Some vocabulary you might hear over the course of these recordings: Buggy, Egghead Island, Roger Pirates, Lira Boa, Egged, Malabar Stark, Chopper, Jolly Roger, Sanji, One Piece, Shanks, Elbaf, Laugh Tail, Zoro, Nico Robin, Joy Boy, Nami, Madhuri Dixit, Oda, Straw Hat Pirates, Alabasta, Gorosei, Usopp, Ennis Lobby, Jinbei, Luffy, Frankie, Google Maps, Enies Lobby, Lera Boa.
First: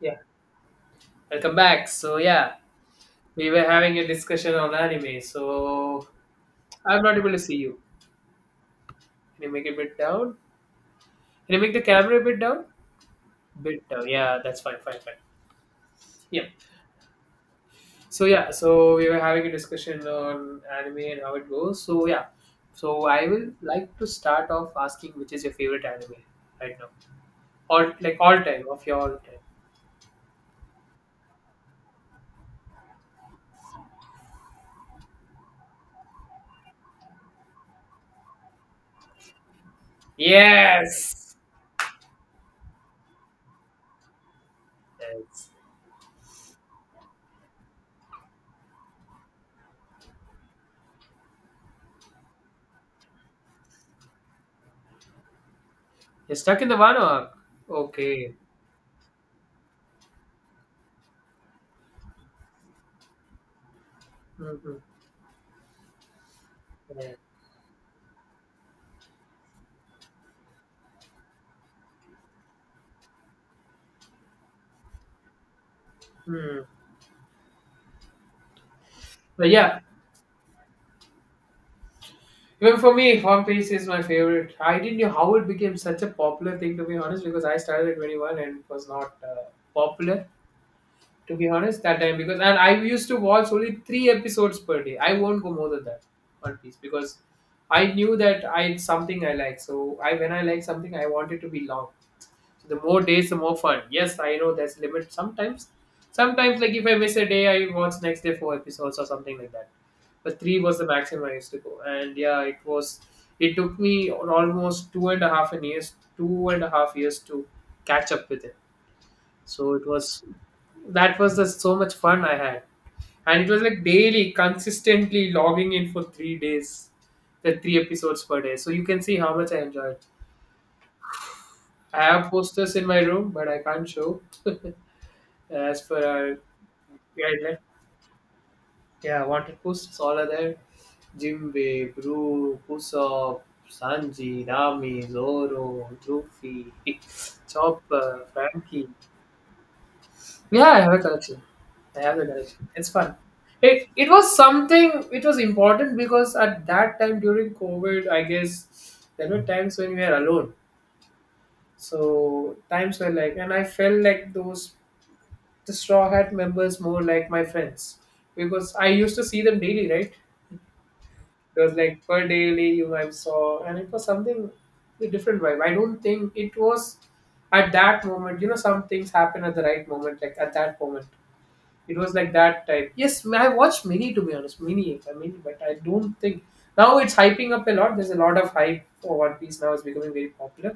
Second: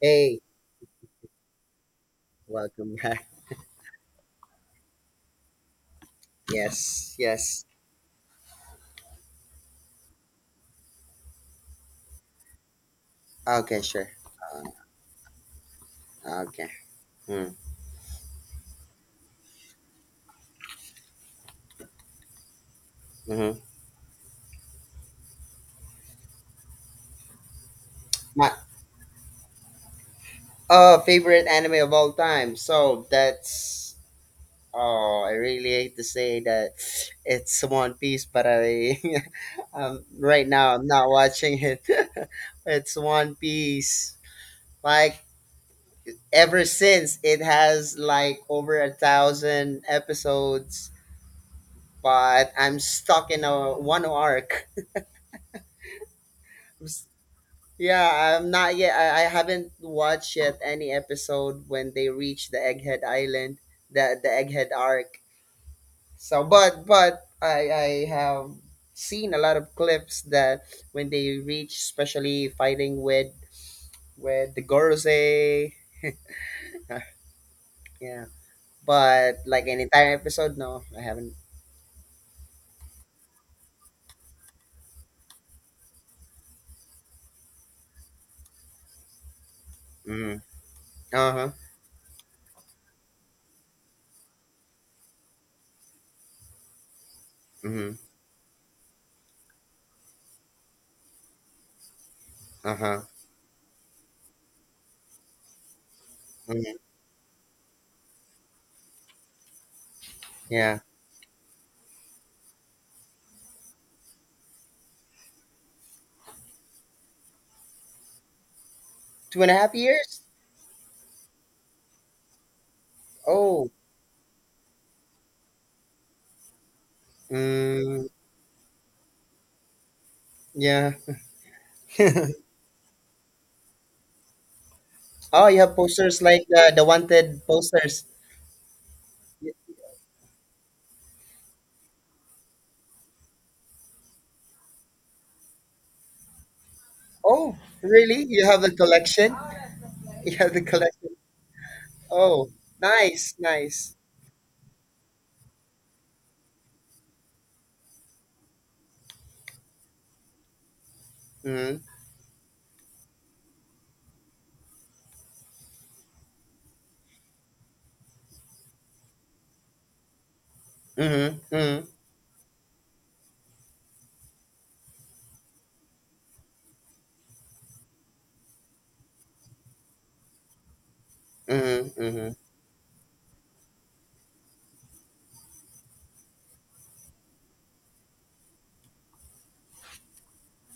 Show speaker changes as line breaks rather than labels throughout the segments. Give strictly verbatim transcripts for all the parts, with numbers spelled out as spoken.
Yeah,
Hey,
welcome back. So yeah,
welcome back.
we were having a discussion on anime. So I'm
Yes,
not able to see
yes.
you. Can you make it a bit down? Can you make the camera a bit down?
Okay,
Bit down.
sure.
Yeah, that's fine, fine, fine.
Uh,
Yeah.
okay.
So yeah, so we were having a discussion on anime and how it goes. So yeah, so I will
Mhm.
like to start off asking which is your favorite anime right now, all like all
My
time of your all time.
uh favorite anime of all time. So that's oh, I really hate to say that it's One Piece, but I um right now I'm not
Yes.
watching it. It's One Piece. Like
Yes.
ever since it has like over a thousand episodes, but I'm stuck in a one arc.
You're stuck in the one arc. Okay.
Yeah, I'm not yet. I, I haven't watched yet any episode when they reach the Egghead Island, the the Egghead
hmm
arc. So, but
Yeah.
but I I have seen a lot of clips that when they reach, especially fighting with with the Gorosei.
Hmm.
Yeah, but
But
like
yeah,
an entire episode, no, I haven't.
Well, for me, One Piece is my favorite. I didn't know how it became such a popular thing, to be honest, because I started at twenty-one and it was not uh, popular,
Mm-hmm. Uh
to be
huh.
honest, that time. Because and I used to watch only three episodes per day. I won't go more than that, One Piece, because I
Mm-hmm.
knew that I it's something I like. So I when I like something, I want it to be long. So
Uh
the
huh.
more days, the more fun. Yes, I know there's limit sometimes. Sometimes, like
Hmm.
if I miss a day, I watch next day four episodes or something like that. But three was
Yeah,
the maximum I used to go. And yeah, it was. It took me almost two and a half an years, two and a half years to catch up with it.
two and a
So
half
it
years.
was. That was the so much fun I had, and it was
Oh.
like daily, consistently logging in for three days, the three
Mm,
episodes per day. So you can see how much I enjoyed.
yeah.
I have posters in my room, but I can't show.
Oh, you have
As per
posters
our
like the, the wanted
guideline,
posters.
yeah, wanted posts all are there. Jinbei, Gru, Usopp, Sanji, Nami, Zoro, Luffy,
Oh, really?
Chopper,
You have the
Frankie.
collection? You have the
Yeah, I have a
collection.
collection. I have a
Oh,
collection. It's fun.
nice,
It,
nice.
it was something, it was important because at that time during COVID, I guess there were times when we were alone.
Mm-hmm.
So times were like, and I felt like those, the Straw Hat members more like my friends because I used to see them daily, right?
Mm-hmm.
It was
Mm-hmm.
like per daily you I saw, and it was something a different vibe. I don't think it was at that moment. You know, some things happen at the right moment, like at that moment. It
Mm-hmm.
was
Mm-hmm.
like that type. Yes, I have watched many to be honest, many, I mean, but I don't think now it's hyping up a lot. There's a lot of hype for One Piece now. It's becoming very popular.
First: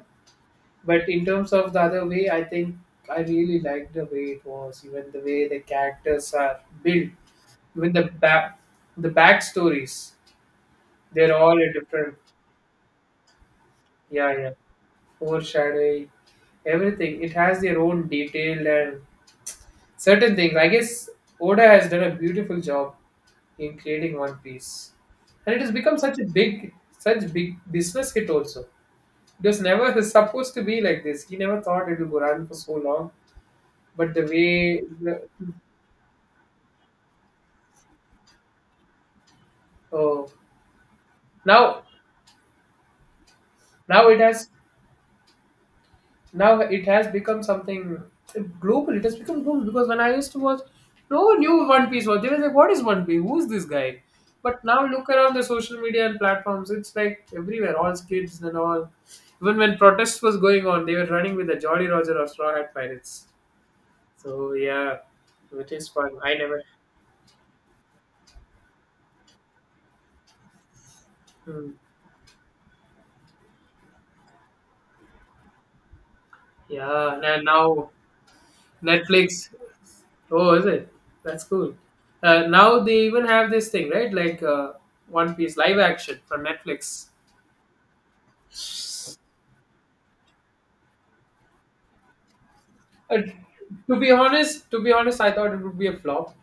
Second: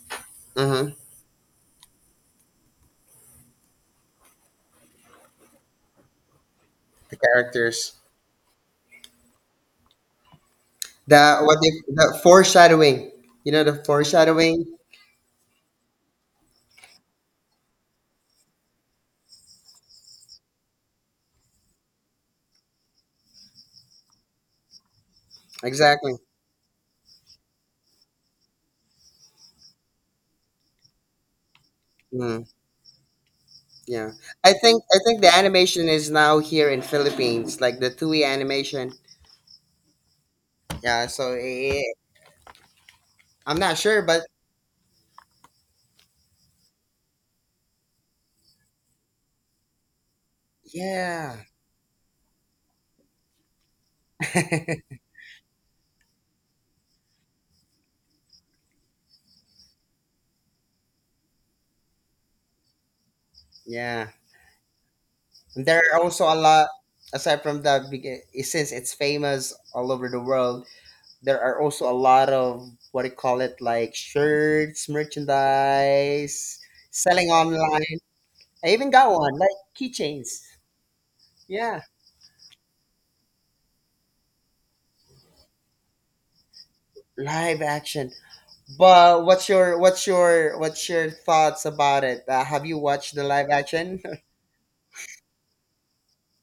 Mm-hmm.
But in terms of the other way, I think I really liked the way it was, even the way the characters are built,
The
even
characters.
the back, the backstories. They're
The
all
what they,
different.
the foreshadowing. You know the
Yeah, yeah.
foreshadowing?
Overshadowing, everything. It has their own detail and certain things. I guess Oda has done a beautiful job in creating One Piece. And it has become
Exactly.
such a big, such big business hit also. It was never supposed to be like this. He never thought it would go
Mm,
run for so long.
yeah.
But the
I
way,
think I think
the,
the animation is now here in Philippines, like the two E animation.
oh,
Yeah, so eh,
now,
eh, I'm not sure,
now it
but
has now it has become something global. It has become global because when I used to watch, no
yeah.
one knew One Piece was. They were like, "What is One Piece? Who is this guy?" But now look around the social media and platforms. It's like everywhere, all kids and all. Even when protests was going on, they were running with the Jolly Roger or Straw Hat Pirates.
Yeah.
So yeah, it
There
is
are
fun.
also
I
a
never.
lot, aside from that, beca- since it's famous all over the world, there are
Hmm.
also a lot of what do you call it, like shirts, merchandise,
Yeah,
selling
and now
online. I even got one,
Netflix.
like keychains.
Oh, is it? That's cool.
Yeah,
Uh, now they even have this thing, right? Like uh, One Piece live action from Netflix.
live action. But what's your what's your what's your thoughts about it? Uh, have you watched
Uh,
the live
to
action?
be honest, to be honest, I thought it would be a flop,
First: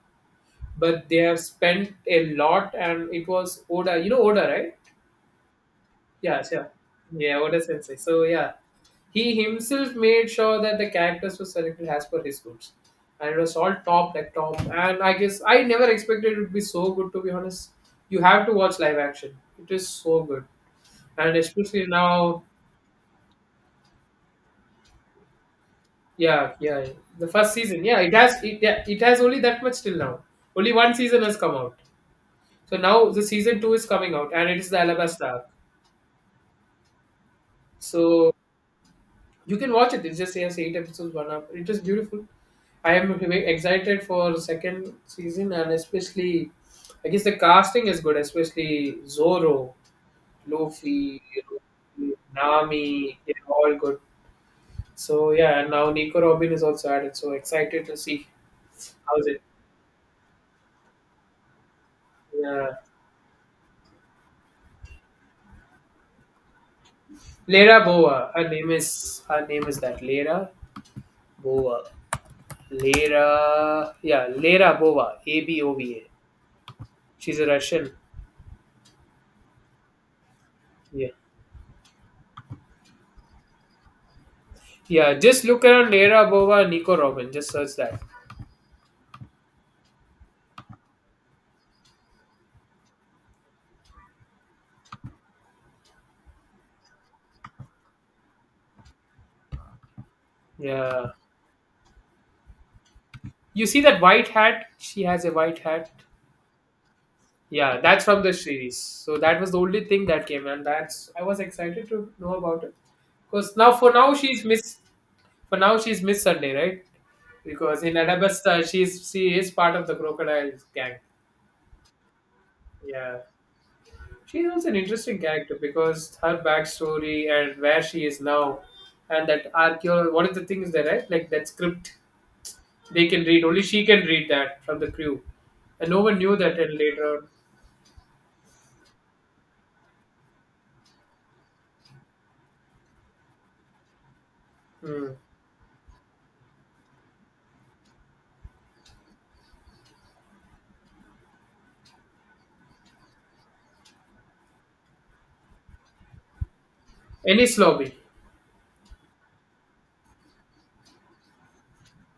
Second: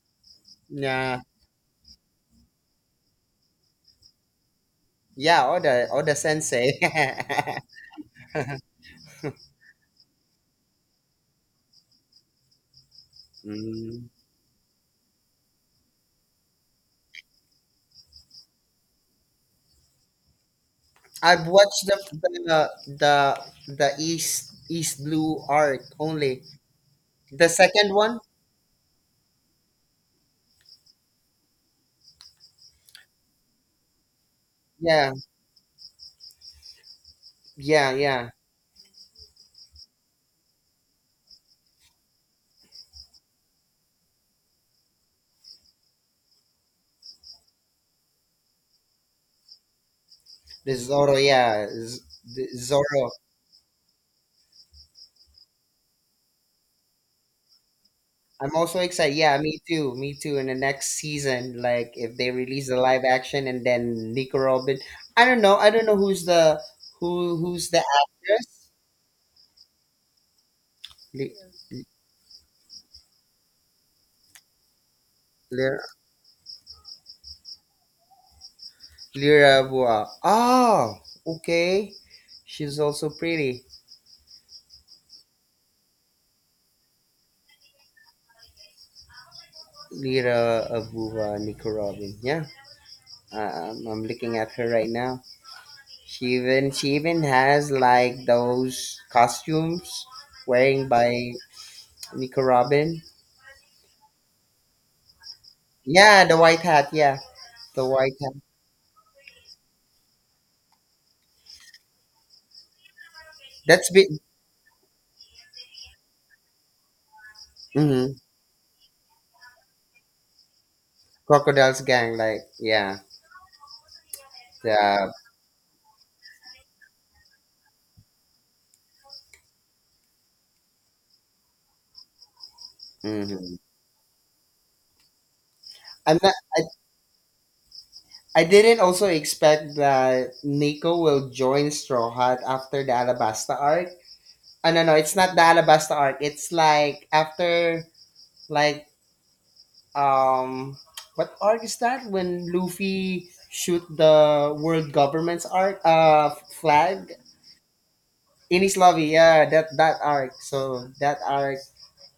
but they
Yeah,
have spent a lot, and it was Oda. You know Oda, right?
yeah, Oda Oda
Yeah, sure.
Sensei.
Yeah, what a sensei. So yeah, he himself made sure that the characters were selected as per his goods, and it was all
Mm.
top like top. And I guess I never expected it would be so good. To be honest, you have to watch live action. It is so good, and
I've
especially
watched the
now.
the the, the East East Blue arc only.
Yeah, yeah. The
The
first season.
second
Yeah, it
one,
has it, yeah, it has only that much till now. Only one season has come out. So now the season two is coming out, and it is the
yeah,
Alabasta arc.
yeah, yeah.
So you can watch it. It's just yes, eight episodes, one up. It is beautiful. I am very excited for second season and especially, I guess the casting is good, especially Zoro,
The Zoro,
Luffy,
yeah, Z- the Zoro.
Nami, they're all good. So yeah, and now Nico Robin is also added. So excited to see
I'm also excited.
how's
Yeah,
it.
me too, me too. In the next season, like if they release
Yeah.
the live action and then Nico Robin, I don't know. I don't know who's the who who's the
Lera Boa, her name
actress.
is her name is that Lera
Li-
Boa. Lera, yeah, Lera Boa, A B O
Li-
V A. She's a Russian.
Lira Boa. Oh,
Yeah.
okay. She's also pretty.
Yeah, just look around Lera Bova Nico Robin. Just search that.
Lira Abuba Nikorobin. Yeah, I- I'm, I'm looking at her right now. She even she even has like those costumes wearing by
Yeah.
Nikorobin.
You see that white hat? She has a white hat.
Yeah, the white hat. Yeah,
Yeah,
the
that's
white
from the
hat.
series. So that was the only thing that came and that's I was excited to know about it. Because now
That's
for
big.
now she's Miss for now she's Miss Sunday, right? Because in
Hmm.
Adabasta she's she is part of the crocodile gang.
Crocodile's gang. Like yeah,
Yeah. She's also an
the.
interesting character because her backstory and where she is now and that archaeology what is the thing is there, right? Like that script they can read.
Hmm.
Only she can read that from the crew, and no one
I'm not.
knew that
I,
till later on.
I didn't also expect that Nico will join Straw Hat after the Alabasta arc. Oh, no, no, it's
Mm.
not the Alabasta arc. It's like after like um what arc is that when Luffy shoot the world government's arc uh flag.
Ennis Lobby.
Enies Lobby, yeah, that that arc, so that arc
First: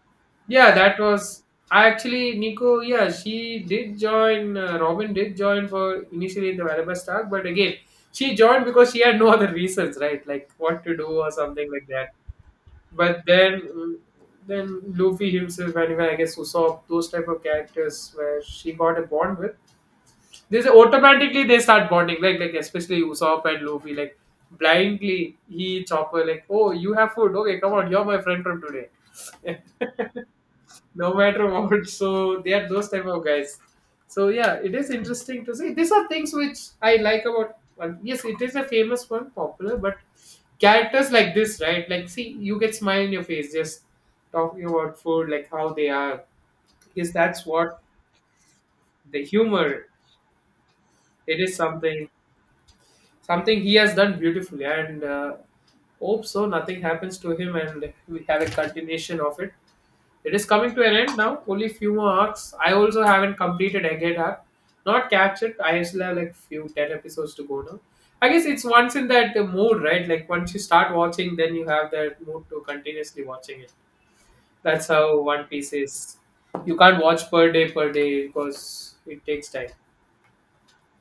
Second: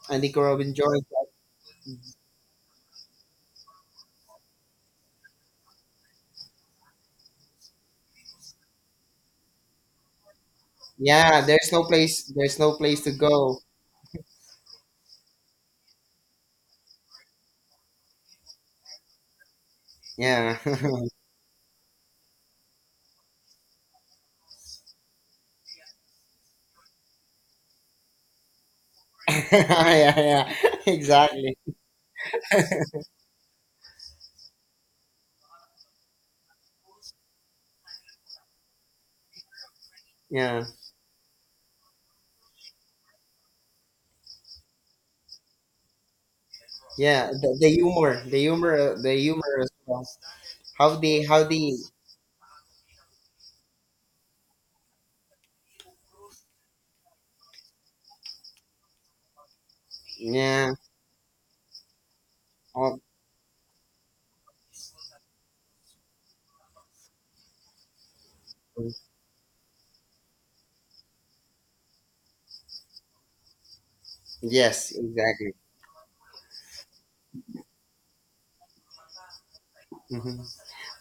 and Nico Robin
Yeah, that
joined.
was. I actually Nico. Yeah, she did join. Uh, Robin did join for initially in the Malabar Stark, but again, she joined because she had no other reasons, right? Like what to do or
Yeah,
something
there's no
like that.
place there's no place to
But
go.
then, mm, then Luffy himself, and even I guess Usopp, those type of characters where she got a bond with.
Yeah.
This automatically they start bonding, like like especially Usopp and Luffy, like blindly he Chopper like, oh you have food, okay come on you're my friend from today,
Yeah, yeah,
no matter
exactly.
what. So they are those type of guys. So yeah, it is interesting to see. These are things which I like about. One. Yes, it is a famous one, popular, but
Yeah,
characters like this, right? Like, see, you get smile in your face just talking about food, like how they are, because
yeah,
that's
the, the
what
humor the humor the
the
humor as
humor.
well. How they
It
how
is
they.
something something he has done beautifully and uh, hope so nothing happens to him and we have a continuation of it. It is coming
Yeah.
to an end now, only few more arcs. I
Oh,
also haven't completed again arc, not captured. I still have like few ten episodes to go now. I guess it's once in that uh, mood, right? Like once you start watching then you have that mood to continuously watching it. That's
yes,
how One
exactly.
Piece is. You can't watch per day per day because it takes time.
Mhm.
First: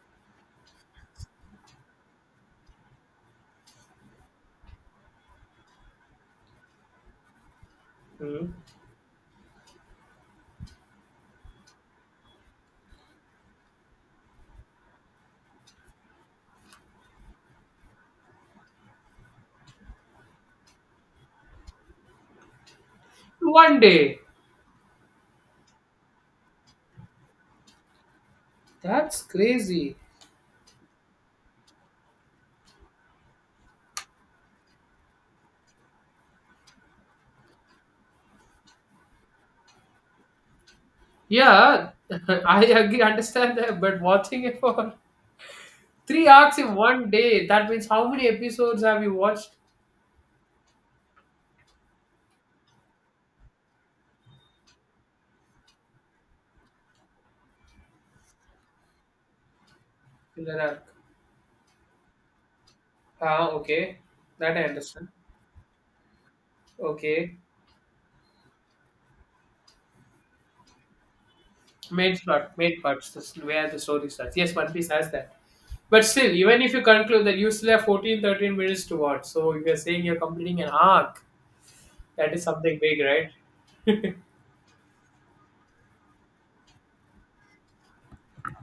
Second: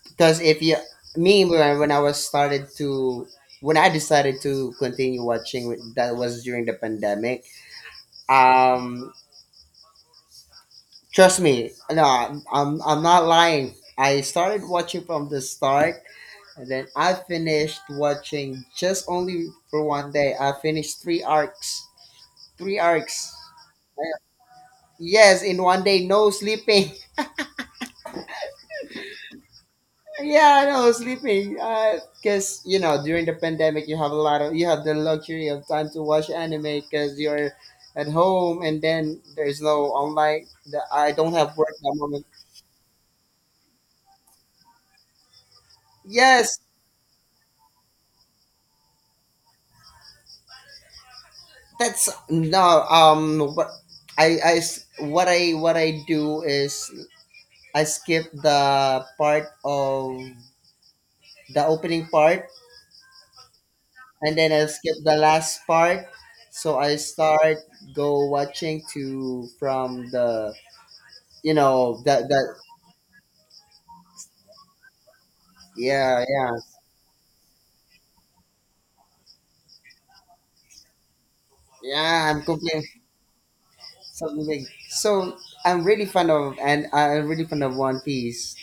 Because if you, me, when I when I was started to, when I decided to continue watching, with- that was during the pandemic.
Mhm.
Um, trust me, no, I'm, I'm I'm not lying. I started watching from the start, and then I finished watching just only for one day. I finished three arcs, three arcs.
One day,
Yes, in one day, no sleeping.
that's crazy.
Yeah, I know, sleeping. Uh, cause you know, during the pandemic, you have a lot of you have the luxury of time to watch anime because you're at home, and then there's no online. The, I don't have work at
Yeah,
the moment.
I agree, understand that, but watching it for three arcs
Yes,
in one day, that means how many episodes have you watched
that's no. Um, what I, I s- what I what I do is I skip the part of
in an arc?
the opening part,
Ah, okay.
and then
That I
I skip
understand.
the last part. So I
Okay.
start go watching to from the you know
Main
that that
plot, main parts, this is where the story starts. Yes, One Piece has that. But
yeah,
still,
yeah,
even if you conclude that you still have fourteen, thirteen minutes to watch, so if you're saying you're completing an arc,
yeah,
that
I'm
is something
complaining.
big, right?
Something big. So I'm really fond of, and I'm really fond of One Piece,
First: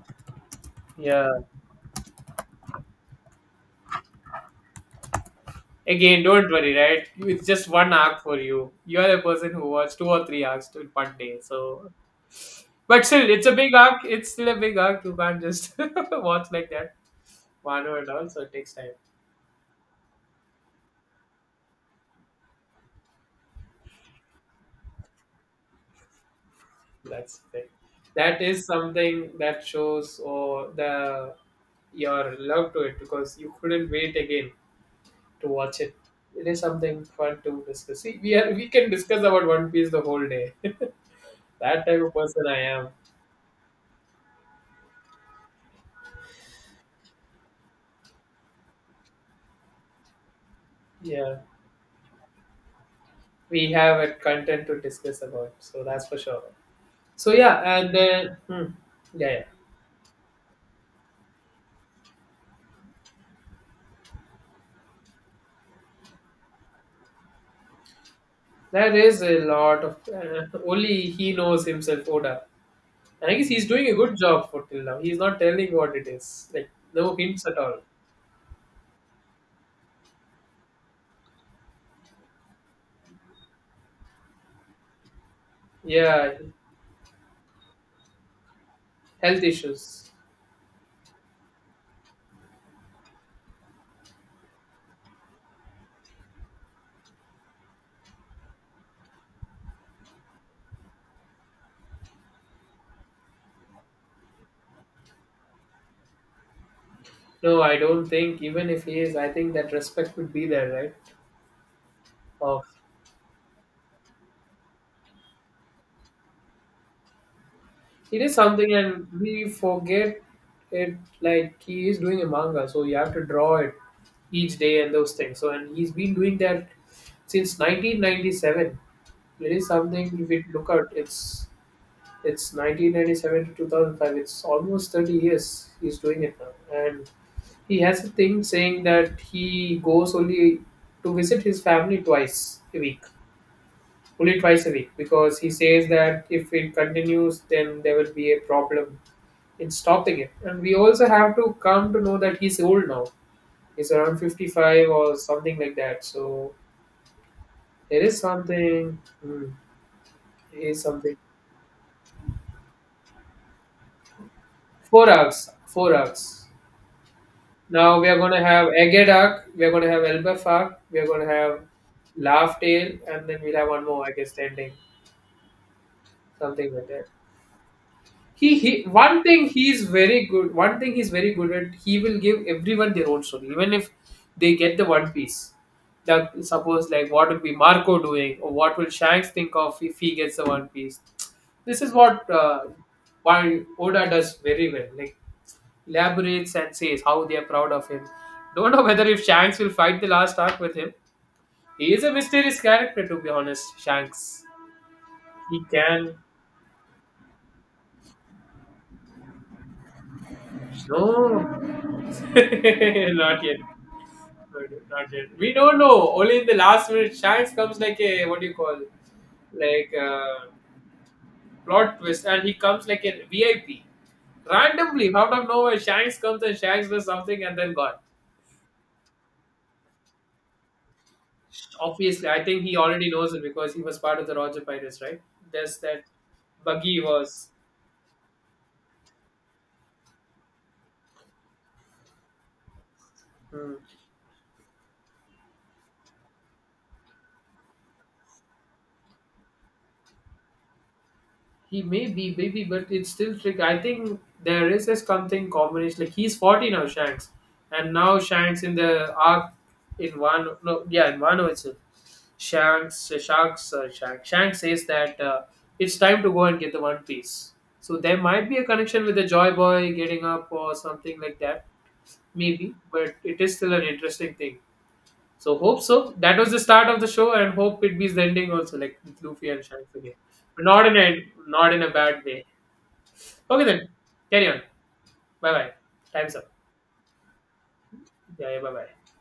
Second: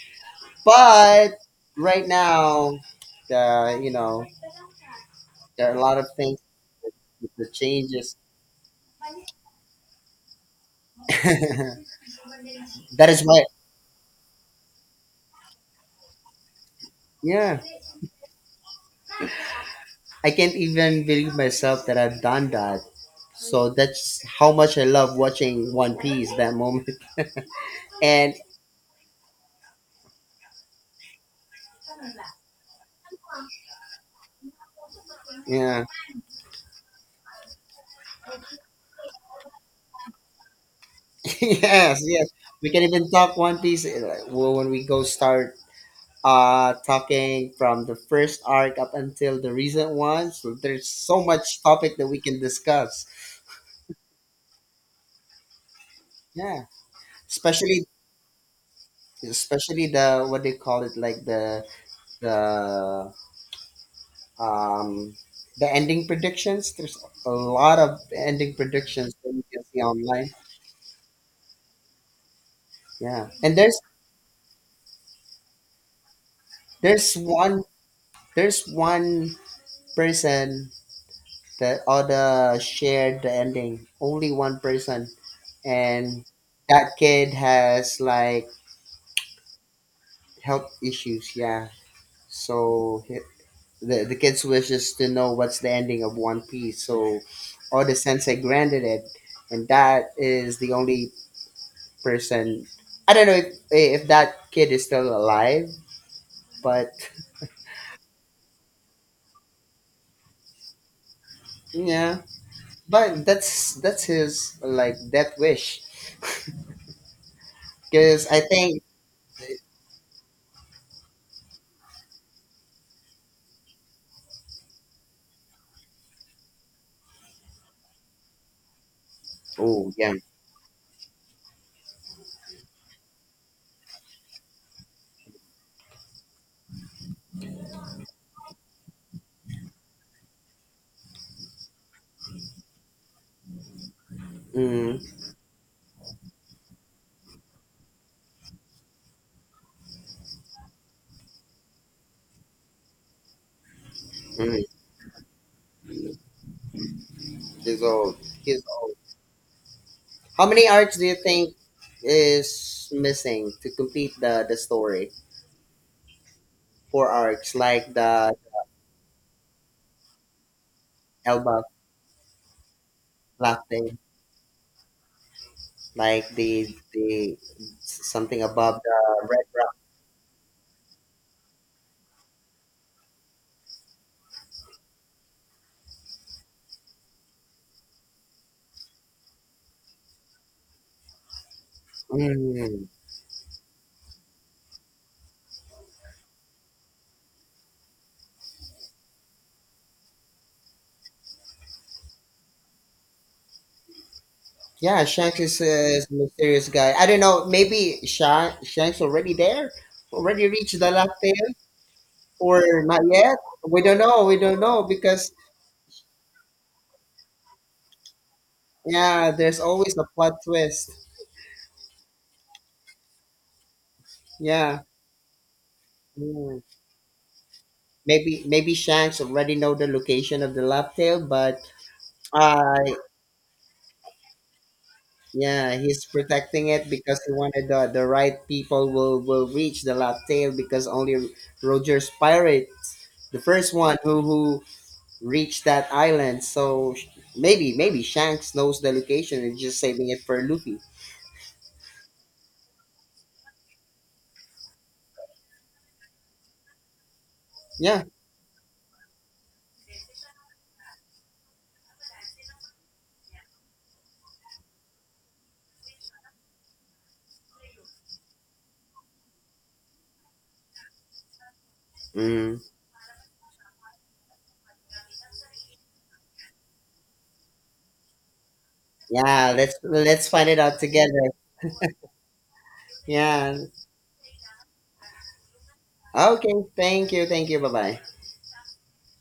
Yeah.
but right now, the, you know, there are a lot of
Again,
things
don't worry, right?
with
It's
the
just one
changes
arc for you. You are a person who watched two or three arcs in one day,
that
so. But
is
still,
why,
it's a big arc. It's still a big arc. You can't just watch like that,
yeah,
one and all. So it takes time.
I can't even believe myself that I've done that. So that's how much I love watching One Piece that moment.
That's the thing.
And
That is something that shows or the your love to it because you couldn't wait again to watch
yeah.
it. It is something fun to discuss. See, we are we can discuss about One Piece the whole day. That type
Yes,
of
yes,
person I
we can
am.
even talk One Piece, uh, like, well, when we go start uh talking from the first arc up until the recent ones, there's so
Yeah.
much topic that we can discuss.
We have a content to discuss about, so that's for sure.
Yeah,
So yeah
especially
and uh, hmm, yeah, yeah,
especially the what they call it, like the the um the ending predictions. There's a lot of ending
there
predictions
is
that
a
you can see
lot of
online.
uh, only he knows himself, Oda.
Yeah,
And I guess
and
he's
there's
doing a good job, for till now he's not telling what it is like, no
there's
hints at
one
all.
there's one person that other shared the ending, only one person, and
Yeah,
that kid has like
health issues.
health issues. Yeah. So he- the the kids wishes to know what's the ending of One Piece. So Oda Sensei granted it, and that is the only person. I don't know if, if that kid is still alive, but
No, I don't think even if he is, I think that respect would be there, right?
yeah.
Of.
But that's that's his like death wish,
It
because
is
I
something,
think.
and we forget it. Like he is doing a manga, so you have to draw it each day and those things. So, and he's been doing that since nineteen ninety-seven. It is
Oh
something.
yeah.
If we look at it's it's nineteen ninety-seven to two thousand five. It's almost thirty years he's doing it now, and he has a thing saying that he goes only to visit his family twice a week, only twice a week,
Mm,
because he says that if it continues then there will be a problem in stopping it. And we also have to come to know that he's old now. He's around
mm,
fifty-five or something like that. So
he's
there
old.
is
He's old.
something, hmm,
How
there
many
is
arcs do you
something.
think is missing to complete the the
Four
story?
arcs, four arcs.
Four arcs like
Now we are going
the
to have Egged arc, we are going to have Elbaf arc, we are going to have
Elba
Laugh Tail, and then we'll have one
latte,
more, I guess, ending,
like the
something like that.
the something
he he
above
one
the red
thing
rock.
he's very good one thing he's very good at. He will give everyone their own story, even if they get the One Piece. That suppose like what will be Marco doing, or what will Shanks think of if he gets the One Piece. This is what uh,
Mm.
why Oda does very well, like elaborates and says how they are proud of him. Don't know whether if Shanks will fight the last arc with him. He is a mysterious character, to be honest, Shanks.
Yeah, Shanks is
He
a
can,
mysterious guy. I don't know. Maybe Sha- Shanks already there, already reached the latte,
no.
or not yet.
Not yet.
We
No,
don't know. We don't
no,
know
not yet.
because
We don't know. Only in the last minute, Shanks comes like a what do you call,
yeah, there's
like
always a
a
plot twist.
plot twist, and he comes like a V I P.
Yeah.
Randomly, out of nowhere, Shanks comes and
Mm.
Shanks does something and then gone.
Maybe maybe Shanks already know the location of the love tail, but
Obviously, I think
uh
he already knows it because he was part of the Roger Pirates, right?
yeah,
There's that
he's protecting it
buggy
because he
was.
wanted the, the right people will, will reach the last tail because only Roger's pirates, the first
Hmm.
one who who reached that island. So sh- maybe maybe Shanks knows the location and just saving it for Luffy.
He may be, baby, but it's still trick. I think there is a something combination. Like he's forty now, Shanks, and
Yeah.
now Shanks in the arc in one. No, yeah, in one itself. Shanks, Shanks, uh, Shanks, Shanks says that uh, it's time to go and get the One Piece. So there might be a connection with the Joy Boy getting up or something like that,
Mm.
maybe. But it is still an interesting thing. So hope so. That was the start of the show, and hope it be the ending also, like with Luffy
Yeah.
and
Let's
Shanks again,
let's find it
but
out
not in a
together.
not in a bad way.
Yeah.
Okay then, carry on. Bye bye. Time's up.
Okay. Thank you. Thank you. Bye bye.
Yeah, yeah, bye bye.